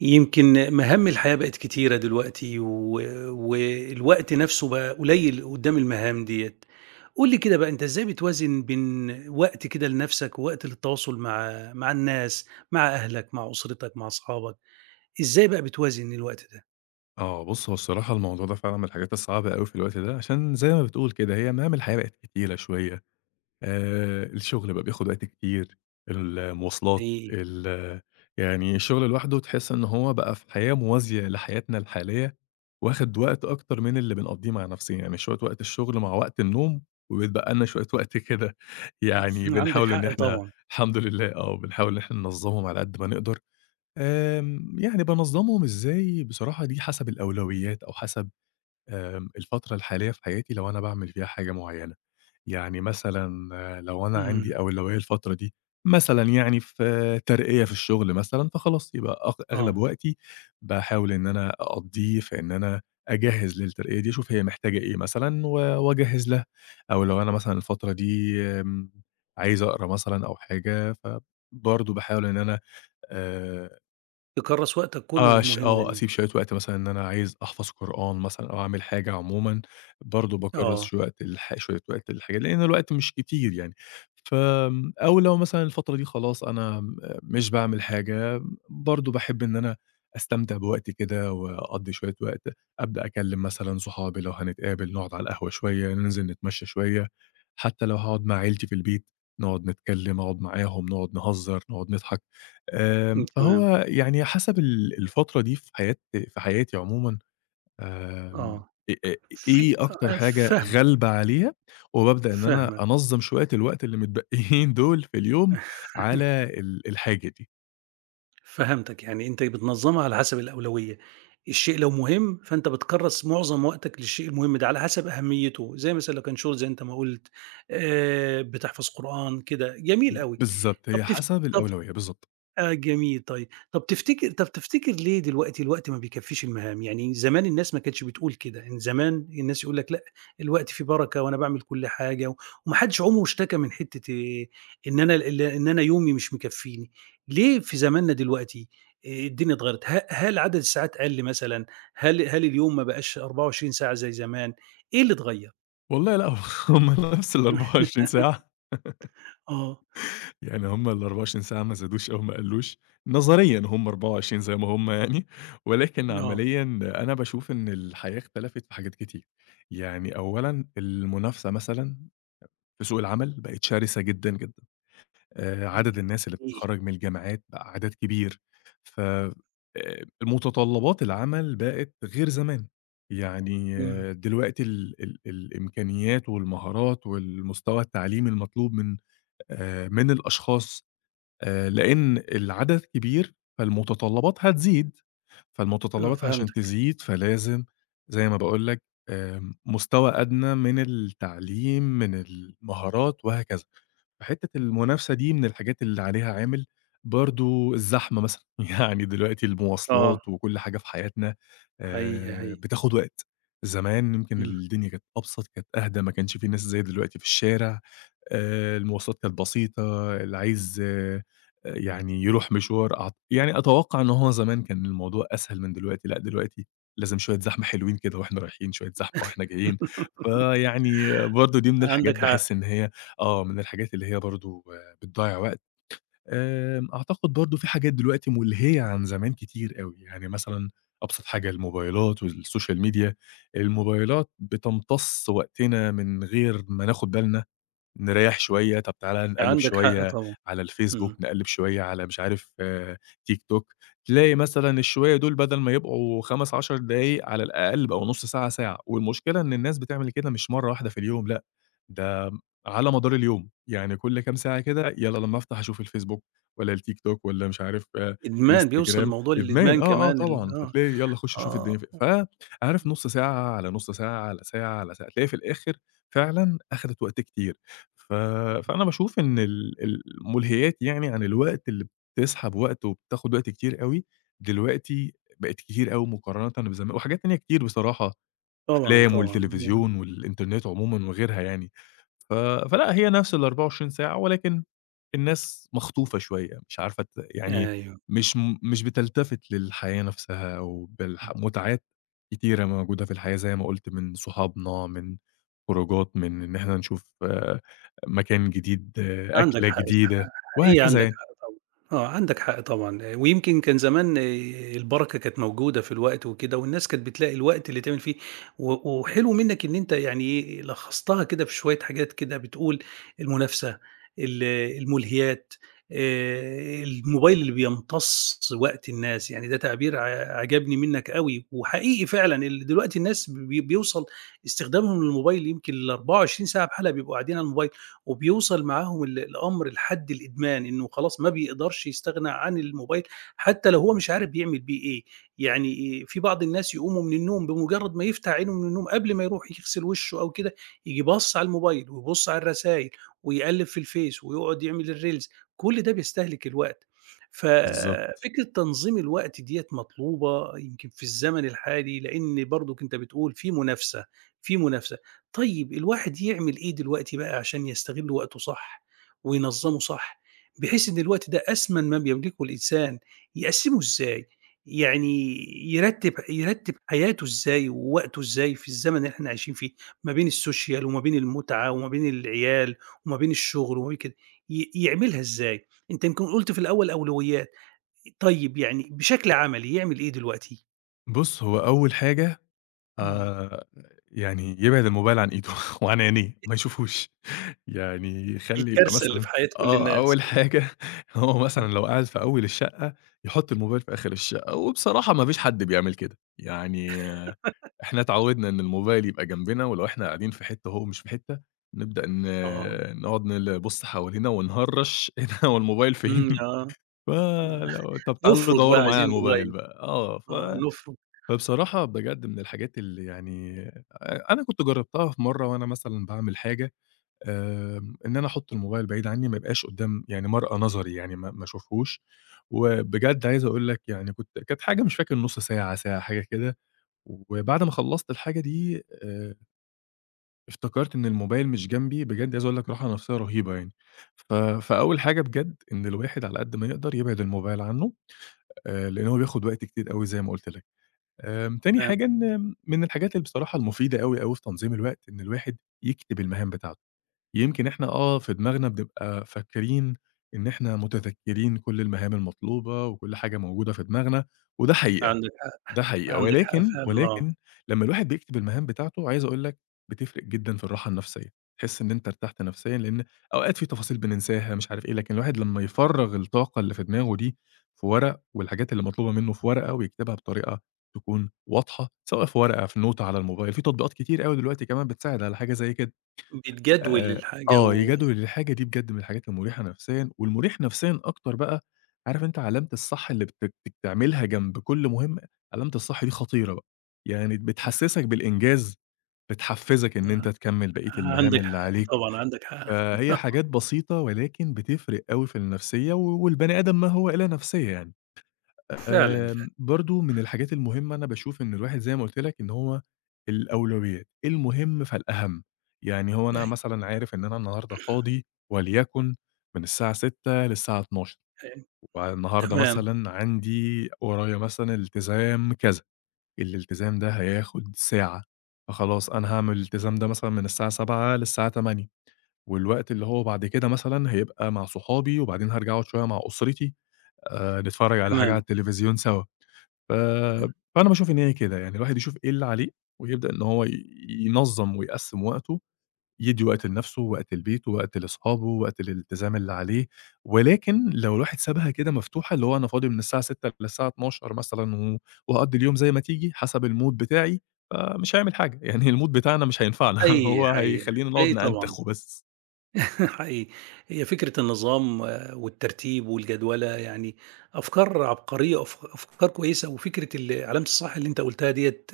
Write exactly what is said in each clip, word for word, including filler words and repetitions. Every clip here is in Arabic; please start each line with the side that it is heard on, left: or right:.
right: يمكن مهام الحياة بقت كتيرة دلوقتي و... والوقت نفسه بقى قليل قدام المهام ديت. قول لي كده بقى، انت ازاي بتوازن بين وقت كده لنفسك ووقت للتواصل مع مع الناس، مع اهلك، مع اسرتك، مع اصحابك؟ ازاي بقى بتوازن الوقت ده؟
left: آه، بُص هو الصراحة الموضوع ده فعلًا من الحاجات الصعبة أوي في الوقت ده، عشان زي ما بتقول كده هي مهام الحياة بقت كتيرة شوية، آآ، الشغل بقى بياخد وقت كتير، المواصلات،
right: حقيقي.
left: ال يعني الشغل لوحده تحس إن هو بقى في حياة موازية لحياتنا الحالية، واخد وقت أكتر من اللي بنقضيه مع نفسنا، يعني شوية وقت الشغل مع وقت النوم، وبيتبقى لنا شوية وقت كده يعني
right: عندك
left: بنحاول إن
right: حق
left: إحنا
right: طبعا.
left: الحمد لله آه، بنحاول إن إحنا ننظمهم على قد ما نقدر. آمم، يعني بانظّمهم إزاي، بصراحة دي حسب الأولويات أو حسب آمم، الفترة الحالية في حياتي لو أنا باعمل فيها حاجة معيّنة. يعني مثلًا آه، لو أنا
right: امم.
left: عندي أولوية الفترة دي مثلًا يعني في آه، ترقية في الشغل مثلًا، فخلاص يبقى أغ أغلب
right: اه.
left: وقتي باحاول إن أنا أقضّيه في إن أنا أجهّز للترقية دي، أشوف هي محتاجة إيه مثلًا و وأجهّز لها. أو لو أنا مثلًا الفترة دي آمم، عايز أقرا مثلًا أو حاجة، فبرضه باحاول إن أنا آآ
right: تكرس وقتك كله
left: آه، ش
right: للمهمة
left: آه،
right: دي.
left: أسيب شوية وقت مثلًا إن أنا عايز أحفظ قرآن مثلًا أو أعمل حاجة عمومًا، برضه باكرّس
right: اه.
left: شوية وقت للح شوية وقت للحاجات، لإن الوقت مش كتير يعني. فآمم، أو لو مثلًا الفترة دي خلاص أنا م مش باعمل حاجة، برضه باحب إن أنا أستمتع بوقتي كده وأقضّي شوية وقت، أبدأ أكلّم مثلًا صحابي لو هنتقابل، نقعد على القهوة شوية، ننزل نتمشى شوية، حتى لو هاقعد مع عيلتي في البيت، نقعد نتكلّم، أقعد معاهم، نقعد نهزّر، نقعد نضحك. آمم،
right: تمام.
left: فهو يعني حسب ال الفترة دي في حياة في حياتي عمومًا آمم،
right: اه.
left: إ إ إيه
right: في
left: أكتر
right: آه،
left: حاجة
right: فاهمك.
left: غالبة عليها، وبابدأ إن أنا
right: فاهمك.
left: أنظّم شوية الوقت اللي متبقيين دول في اليوم على ال الحاجة دي.
right: فهمتك، يعني أنت بتنظّمها على حسب الأولوية، الشيء لو مهم فأنت بتكرّس معظم وقتك للشيء المهم ده على حسب أهميته، زي مثلًا لو كان شغل زي أنت ما قُلت، آآ، بتحفظ قرآن كده، جميل أوي.
left: بالضبط،
right: طب
left: هي
right: تف
left: حسب
right: طب،
left: الأولوية، بالضبط.
right: آه، جميل طيب، طب تفتكر طب تفتكر ليه دلوقتي الوقت ما بيكفّيش المهام؟ يعني زمان الناس ما كانتش بتقول كده، يعني زمان الناس يقول لك لأ، الوقت فيه بركة وأنا باعمل كل حاجة، و وما حدش عمره اشتكى من حتّة آآ، إن أنا ال إن أنا يومي مش مكفّيني. ليه في زماننا دلوقتي آآ، الدنيا اتغيّرت؟ ه هل عدد الساعات قَل مثلًا؟ هل هل اليوم ما بقاش أربعة وعشرين ساعة زي زمان؟ إيه اللي اتغيّر؟
left: والله لأ، هم نفس الأربعة وعشرين ساعة.
right: آه،
left: يعني هم الأربعة وعشرين ساعة ما زادوش أو ما قلّوش، نظريًا هم أربعة وعشرين زي ما هم يعني، ولكن
right: آه،
left: عمليًا أنا باشوف إن الحياة اختلفت في حاجات كتير، يعني أولًا المنافسة مثلًا في سوق العمل بقت شرسة جدًا، جدًا، آآ عدد
right: إمم،
left: الناس اللي
right: إيه؟
left: بتتخرّج من الجامعات بقى عدد كبير، ف آآ متطلبات العمل بقت غير زمان، يعني
right: إمم،
left: آه، دلوقتي ال ال الإمكانيات والمهارات والمستوى التعليمي المطلوب من آآ من الأشخاص آآ لإن العدد كبير، فالمتطلبات هتزيد،
right: آه،
left: فالمتطلبات عشان
right: فهمتك.
left: تزيد فلازم زي ما باقول لك آمم مستوى أدنى من التعليم، من المهارات وهكذا. حتة المنافسة دي من الحاجات اللي عليها عامل برضه الزحمة مثلًا، يعني دلوقتي
right: آه،
left: المواصلات وكل حاجة في حياتنا
right: حقيقي،
left: آآ
right: حقيقي.
left: بتاخد وقت، زمان يمكن
right: إمم.
left: الدنيا كانت أبسط، كانت أهدى، ما كانش في ناس زي دلوقتي في الشارع، آآ المواصلات كانت بسيطة، اللي عايز آآ يعني يروح مشوار أعت يعني أتوقع إن هو زمان كان الموضوع أسهل من دلوقتي، لأ دلوقتي لازم شوية زحمة حلوين كده وإحنا رايحين، شوية زحمة وإحنا جايين، فيعني برضه دي من الحاجات
right: عندك حق،
left: باحس إن هي آه، من الحاجات اللي هي برضه بتضيّع وقت. آمم، أعتقد برضه في حاجات دلوقتي مُلهية عن زمان كتير أوي، يعني مثلًا أبسط حاجة الموبايلات والsocial media، الموبايلات بتمتص وقتنا من غير ما ناخد بالنا، نريّح شوية، طَب تعالَ نقلِّب
right: عندك حق
left: شوية
right: طبعًا.
left: على الفيسبوك،
right: إمم.
left: نقلِّب شوية على مش عارف آه، تيك توك، تلاقي مثلًا الشوية دول بدل ما يبقوا خمسة، عشرة دقايق على الأقل بقوا نُص ساعة، ساعة، والمشكلة إن الناس بتعمل كده مش مرّة واحدة في اليوم لأ، ده على مدار اليوم، يعني كل كام ساعة كده يالّا لمّا أفتح أشوف الفيسبوك والّا التيك توك والّا مش عارف آه،
right: إدمان، بيوصل
left: إنستجرام،
right: الموضوع
left: إدمان
right: للإدمان
left: آه، آه
right: كمان ال
left: طبعًا،
right: آه،
left: فتلاقي يالّا خُش شوف
right: آه،
left: الدنيا في إيه، فعارف نُص ساعة، على نُص ساعة، على ساعة، على ساعة، تلاقي في الآخر فعلًا أخدت وقت كتير، ف فأنا باشوف إن ال الملهيات يعني عن الوقت اللي بتسحب وقت وبتاخد وقت كتير أوي، دلوقتي بقت كتير أوي مقارنةً بزمان وحاجات تانية كتير بصراحة،
right: طبعًا،
left: أفلام
right: طبعًا.
left: والتليفزيون والإنترنت عمومًا وغيرها يعني. ف فلأ، هي نفس الأربعة وعشرين ساعة، ولكن الناس مخطوفة شوية، مش عارفة ت يعني
right: أيوه.
left: مش م مش بتلتفت للحياة نفسها أو بالح متعات كتيرة موجودة في الحياة زي ما قُلت من صحابنا، من خروجات، من إن إحنا نشوف آه، مكان جديد، آه،
right: عندك
left: أكلة
right: حق صح.
left: جديدة،
right: حقيقي،
left: وهكذا
right: عندك
left: يعني.
right: حق طبعًا. آه، عندك حق طبعًا. آه، ويمكن كان زمان آه، البركة كانت موجودة في الوقت وكده، والناس كانت بتلاقي الوقت اللي تعمل فيه، و وحلو منك إن أنت يعني إيه لخّصتها كده في شوية حاجات، كده بتقول: المنافسة، ال الملهيات، آآ، الموبايل اللي بيمتص وقت الناس. يعني ده تعبير ع عجبني منك أوي. وحقيقي فعلًا ال دلوقتي الناس بي بيوصل استخدامهم للموبايل يمكن ال24 ساعة بحالها بيبقوا قاعدين على الموبايل. وبيوصل معاهم ال الأمر لحد الإدمان، إنه خلاص ما بيقدرش يستغنى عن الموبايل حتى لو هو مش عارف بيعمل بيه إيه. يعني إيه، في بعض الناس يقوموا من النوم بمجرد ما يفتح عينه من النوم قبل ما يروح يغسل وشه أو كده، ييجي باص على الموبايل ويبُص على الرسايل ويقلِّب في الفيس ويقعد يعمل الريلز، كل ده بيستهلك الوقت.
left: بالضبط.
right: ففكرة تنظيم الوقت ديّة مطلوبة يمكن في الزمن الحالي، لإن برضُك أنت بتقول في منافسة، في منافسة. طيب الواحد يعمل إيه دلوقتي بقى عشان يستغل وقته صح، وينظّمه صح، بحيث إن الوقت ده أثمن ما بيملكه الإنسان، يقسّمه إزاي؟ يعني يرتّب يرتّب حياته إزاي ووقته إزاي في الزمن اللي إحنا عايشين فيه، ما بين السوشيال وما بين المُتعة وما بين العيال وما بين الشغل وما بين كده، ي يعملها إزاي؟ أنت يمكن قُلت في الأول أولويات. طيب يعني بشكل عملي يعمل إيه دلوقتي؟
left: بُص، هو أول حاجة
right: إمم،
left: آآ يعني يبعد الموبايل عن إيده وعن عينيه، ما يشوفوش. يعني يخلّي يبقى
right: الكارثة اللي
left: مثلًا
right: في حياة كل
left: آه،
right: الناس.
left: أول حاجة هو
right: إمم.
left: مثلًا لو قاعد في أول الشقة، يحُط الموبايل في آخر الشقة، وبصراحة ما فيش حد بيعمل كده. يعني آه، إحنا اتعوّدنا إن الموبايل يبقى جنبنا، ولو إحنا قاعدين في حتّة وهو مش في حتّة، نبدأ ن
right: آه.
left: نقعد نبُص حوالينا ونهرّش إيه ده هو الموبايل فين؟
right: إمم. آه. آه،
left: فلو طَب تعالوا
right: نفرُك بقى
left: دَوّروا معايا
right: عايزين
left: على الموبايل
right: موبايل.
left: بقى. آه، ف
right: آه، نفرُك.
left: فبصراحة بجد من الحاجات اللي يعني أ أنا كنت جرّبتها في مرّة وأنا مثلًا باعمل حاجة، آمم، إن أنا أحُط الموبايل بعيد عنّي ما يبقاش قدّام يعني مرأى نظري يعني ما ما أشوفهوش، وبجد عايز أقول لك يعني كنت كانت حاجة مش فاكر نُص ساعة، ساعة، حاجة كده، وبعد ما خلّصت الحاجة دي آآ، افتكرت إن الموبايل مش جنبي، بجد عايز أقول لك راحة نفسيّة رهيبة يعني. ف فأول حاجة بجد إن الواحد على قد ما يقدر يبعد الموبايل عنّه، آآ، لإن هو بياخد وقت كتير أوي زي ما قُلت لك. آمم، تاني
right: تمام.
left: حاجة إن من الحاجات اللي بصراحة المفيدة أوي، أوي في تنظيم الوقت، إن الواحد يكتب المهام بتاعته. يمكن إحنا آه، في دماغنا بنبقى فاكرين إن إحنا متذكرين كل المهام المطلوبة وكل حاجة موجودة في دماغنا، وده حقيقة.
right: عندك حق.
left: ده حقيقة،
right: عندك حق
left: ولكن،
right: فعلًا. آه،
left: ولكن لمّا الواحد بيكتب المهام بتاعته عايز أقول لك بتفرق جدًا في الراحة النفسية، تحس إن أنت ارتحت نفسيًا لإن أوقات في تفاصيل بننساها مش عارف إيه، لكن الواحد لمّا يفرّغ الطاقة اللي في دماغه دي في ورق والحاجات اللي مطلوبة منه في ورقة ويكتبها بطريقة تكون واضحة، سواء في ورقة، في نوتة على الموبايل، في تطبيقات كتير أوي دلوقتي كمان بتساعد على حاجة زي كده.
right: بتجدول
left: آآ
right: الحاجة
left: آه،
right: و
left: يجادل الحاجة دي بجد من الحاجات المُريحة نفسيًا، والمُريح نفسيًا أكتر بقى عارف أنت علامة الصح اللي بت بتعملها جنب كل مهمة، علامة الصح دي خطيرة بقى، يعني بتحسّسك بالإنجاز، بتحفّزك إن
right: آه،
left: أنت تكمّل بقية المهام
right: عندك
left: اللي
right: حق
left: عليك،
right: طبعًا. عندك حق.
left: فهي حاجات بسيطة ولكن بتفرق أوي في النفسية، و والبني آدم ما هو إلا نفسية يعني.
right: فعلًا، فعلًا.
left: آمم، برضه من الحاجات المهمة أنا باشوف إن الواحد زي ما قُلت لك إن هو الأولويات، المهم فالأهم، يعني هو أنا
right: أيوه،
left: مثلًا عارف إن أنا النهارده فاضي وليكن من الساعة ستة للساعة اتناشر
right: أيوه.
left: والنهارده
right: تمام،
left: مثلًا عندي ورايا مثلًا التزام كذا، الالتزام ده هياخد ساعة، فخلاص أنا هاعمل الالتزام ده مثلًا من الساعة سبعة للساعة تمانية والوقت اللي هو بعد كده مثلًا هيبقى مع صحابي وبعدين هارجع أقعد شوية مع أسرتي، آآ، نتفرّج على حاجة على
right: تمام.
left: التلفزيون سوا. ف فأنا باشوف إن هي كده، يعني الواحد يشوف إيه اللي عليه ويبدأ إن هو ي ينظّم ويقسّم وقته، يدّي وقت لنَفْسه، وقت لبيته، وقت لأصحابه، وقت للالتزام اللي عليه، ولكن لو الواحد سابها كده مفتوحة اللي هو أنا فاضي من الساعة ستة للساعة اتناشر مثلًا و وهاقضّي اليوم زي ما تيجي حسب المود بتاعي، فمش هيعمل حاجة، يعني المود بتاعنا مش هينفعنا
right: حقيقي،
left: هو
right: حقيقي.
left: هيخلّينا نقعد
right: حقيقي طبعًا.
left: نأنتخ وبس.
right: حقيقي. هي فكرة النظام آآ، والترتيب والجدولة يعني أفكار عبقرية، أف أفكار كويسة. وفكرة ال علامة الصح اللي أنت قُلتها ديّة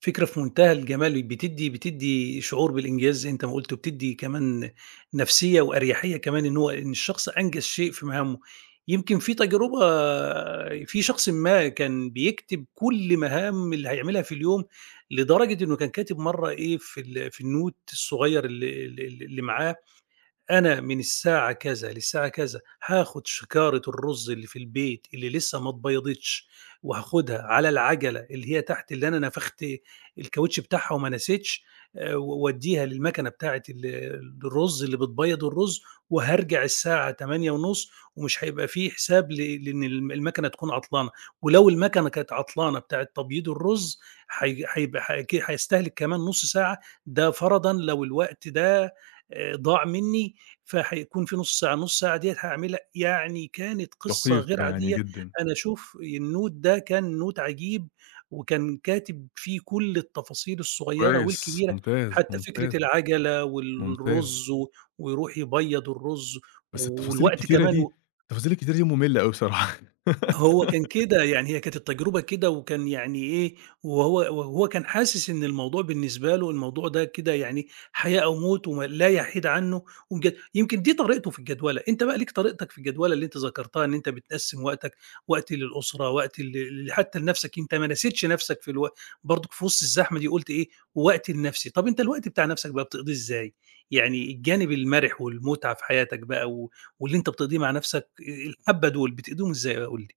right: فكرة في منتهى الجمال، بتدّي بتدّي شعور بالإنجاز زي أنت ما قُلت، وبتدّي كمان نفسية وأريحية كمان إن هو إن الشخص أنجز شيء في مهامه. يمكن في تجربة، آه، في شخص ما كان بيكتب كل مهام اللي هيعملها في اليوم، لدرجة إنه كان كاتب مرّة إيه في ال في النوت الصغير ال ال اللي معاه: أنا من الساعة كذا للساعة كذا هاخد شكارة الرز اللي في البيت اللي لسه ما اتبيضتش وهاخدها على العجلة اللي هي تحت اللي أنا نفخت الكاوتش بتاعها وما نسيتش، آه، وأوديها للمكنة بتاعة ال- الرز اللي بتبيض الرز، وهرجع الساعة تمانية ونص، ومش هيبقى فيه حساب ل- لأن الم- المكنة تكون عطلانة. ولو المكنة كانت عطلانة بتاعة تبييض الرز هي- هيبقى هيستهلك كمان نص ساعة. ده فرضا لو الوقت ده آه، ضاع مني، فهيكون في نُص ساعة، النُص ساعة ديّة هاعملها. يعني كانت قصة
left: دقيق
right: غير
left: يعني
right: عادية.
left: جدًا.
right: أنا أشوف النوت ده كان نوت عجيب، وكان كاتب فيه كل التفاصيل الصغيّرة
left: كويس،
right: والكبيرة،
left: ممتاز،
right: حتى فكرة
left: ممتاز،
right: العجلة
left: ممتاز.
right: والرُز و ويروح يبيّض الرُز
left: بس التفاصيل
right: والوقت
left: الكتيرة
right: كمان
left: دي
right: و
left: التفاصيل الكتيرة دي مملة أوي بصراحة.
right: هو كان كده. يعني هي كانت التجربة كده وكان يعني إيه، وهو وهو كان حاسس إن الموضوع بالنسبة له الموضوع ده كده، يعني حياة أو موت وما لا يحيد عنه. ومجد يمكن دي طريقته في الجدولة. أنت بقى ليك طريقتك في الجدولة اللي أنت ذكرتها، إن أنت بتقسّم وقتك: وقت للأسرة، وقت ل ل حتى لنفسك، أنت ما نسيتش نفسك في الو برضك في وسط الزحمة دي قُلت إيه، وقت لنفسي. طَب أنت الوقت بتاع نفسك بقى بتقضيه إزاي؟ يعني الجانب المَرِح والمتعة في حياتك بقى، و واللي أنت بتقضيه مع نفسك آآ الحبّة دول بتقضيهم إزاي بقى؟ قُل لي.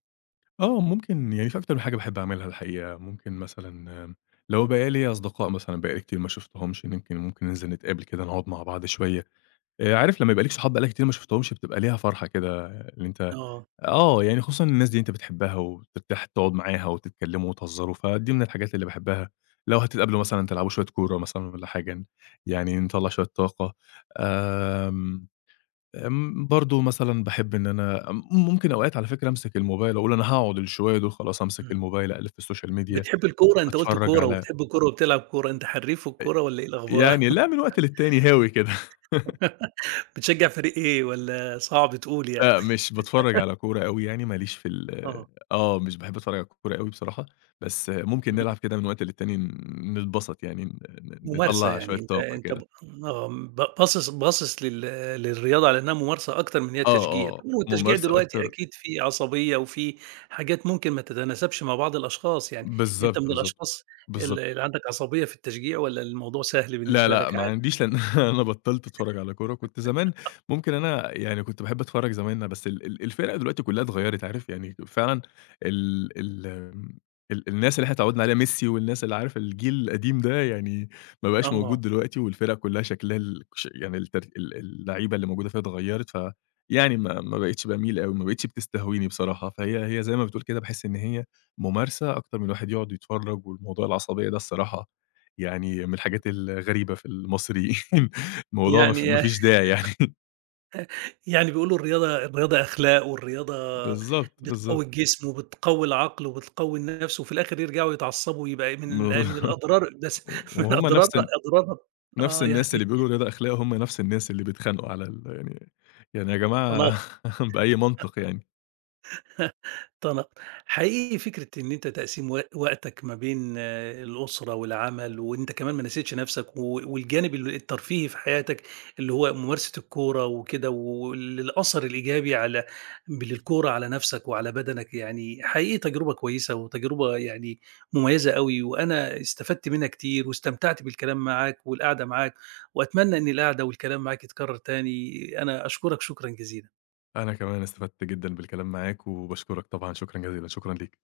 left: آه، ممكن يعني في أكتر من حاجة باحب أعملها الحقيقة، ممكن مثلًا آمم، لو بقى ليّا أصدقاء مثلًا بقى لي كتير ما شُفتهمش، يمكن ممكن ننزل نتقابل كده نقعد مع بعض شوية، آآ، عارف لمّا يبقى ليك صحاب بقى لك كتير ما شُفتهمش بتبقى ليها فرحة كده اللي أنت
right: آه،
left: آه، يعني خصوصًا الناس دي أنت بتحبها وترتاح تقعد معاها وتتكلموا وتهزروا، فدي من الحاجات اللي باحبها. لو هتتقابلوا مثلًا تلعبوا شوية كورة مثلًا والّا حاجة، يعني نطلّع شوية طاقة، آمم آمم، برضه مثلًا باحب إن أنا م ممكن أوقات على فكرة أمسك الموبايل أقول أنا هاقعد الشوية دول خلاص أمسك
right: إمم.
left: الموبايل أقلِّب في السوشيال ميديا،
right: بتحب الكورة، أنت قُلت
left: أتفرّج
right: كورة
left: على
right: وبتحب الكورة وبتلعب كورة، أنت حريف في
left: أ
right: الكورة والّا إيه الأخبار؟
left: يعني لأ، من وقت للتاني هاوي كده.
right: بتشجّع فريق إيه والّا صعب تقول يعني؟
left: لأ، مش باتفرّج على كورة أوي يعني ما ليش في ال
right: آه،
left: آه، مش باحب أتفرّج على الكورة أوي بصراحة، بس ممكن
right: اهم.
left: نلعب كده من وقت للتاني ن نتبسط يعني ن ن
right: ممارسة
left: نطلّع شوية
right: يعني أنت
left: طاقة
right: أنت ب
left: كده.
right: آه، ب باصص باصص لل للرياضة على إنها ممارسة أكتر من هي
left: آه،
right: تشجيع.
left: آه،
right: طبعًا والتشجيع
left: ممارسة
right: دلوقتي
left: أكتر
right: أكيد فيه عصبية وفيه حاجات ممكن ما تتناسبش مع بعض الأشخاص، يعني أنت
left: بالضبط،
right: من
left: بالضبط،
right: الأشخاص ال
left: بالضبط.
right: اللي عندك عصبية في التشجيع والّا الموضوع سهل
left: لا،
right: بالنسبة
left: لأ،
right: لك
left: ما
right: عادي؟
left: عنديش لأن أنا بطّلت أتفرّج على كورة، كنت زمان ممكن أنا يعني كنت باحب أتفرّج زمان أنا بس ال ال الفِرَق دلوقتي كلّها اتغيّرت عارف، يعني فعلًا ال ال آمم، ال الناس اللي إحنا اتعوّدنا عليها ميسي والناس اللي عارف الجيل القديم ده يعني ما بقاش
right: آه،
left: موجود دلوقتي والفِرَق كلّها شكلها ال ش يعني التر ال اللعيبة اللي موجودة فيها اتغيّرت، ف يعني ما ما بقيتش باميل أوي، ما بقيتش بتستهويني بصراحة، فهي هي زي ما بتقول كده باحس إن هي ممارسة أكتر من الواحد يقعد يتفرّج والموضوع العصبية ده الصراحة يعني من الحاجات الغريبة في المصريين الموضوع ما ف
right: يعني
left: ما فيش داعي يعني
right: يعني بيقولوا: الرياضة الرياضة أخلاق. والرياضة
left: بالضبط، بالضبط،
right: بتقوي الجسم، وبتقوي العقل، وبتقوي النفس، وفي الآخر يرجعوا يتعصبوا ويبقى من
left: بالضبط
right: ال من الأضرار بس. من
left: وهُم نفس
right: أضرارها،
left: ال
right: أضرارها.
left: نفس
right: آه يعني
left: الناس اللي بيقولوا الرياضة أخلاق، هُم نفس الناس اللي بيتخانقوا على ال يعني يعني يا جماعة
right: تناقض.
left: بأي منطق يعني؟
right: طَلع حقيقي فكرة إن أنت تقسيم و وقتك ما بين آه، الأسرة والعمل، وأنت كمان ما نسيتش نَفْسك و والجانب ال الترفيهي في حياتك، اللي هو ممارسة الكورة وكده، وال الأثر الإيجابي، على بالكورة على نَفْسك وعلى بدنك. يعني حقيقي تجربة كويسة وتجربة يعني مميزة أوي، وأنا استفدت منها كتير واستمتعت بالكلام معاك والقعدة معاك، وأتمنى إن القعدة والكلام معاك يتكرر تاني. أنا أشكرك شكرًا جزيلًا.
left: أنا كمان استفدت جدًا بالكلام معاك وباشكرك طبعًا، شكرًا جزيلًا، شكرًا ليك.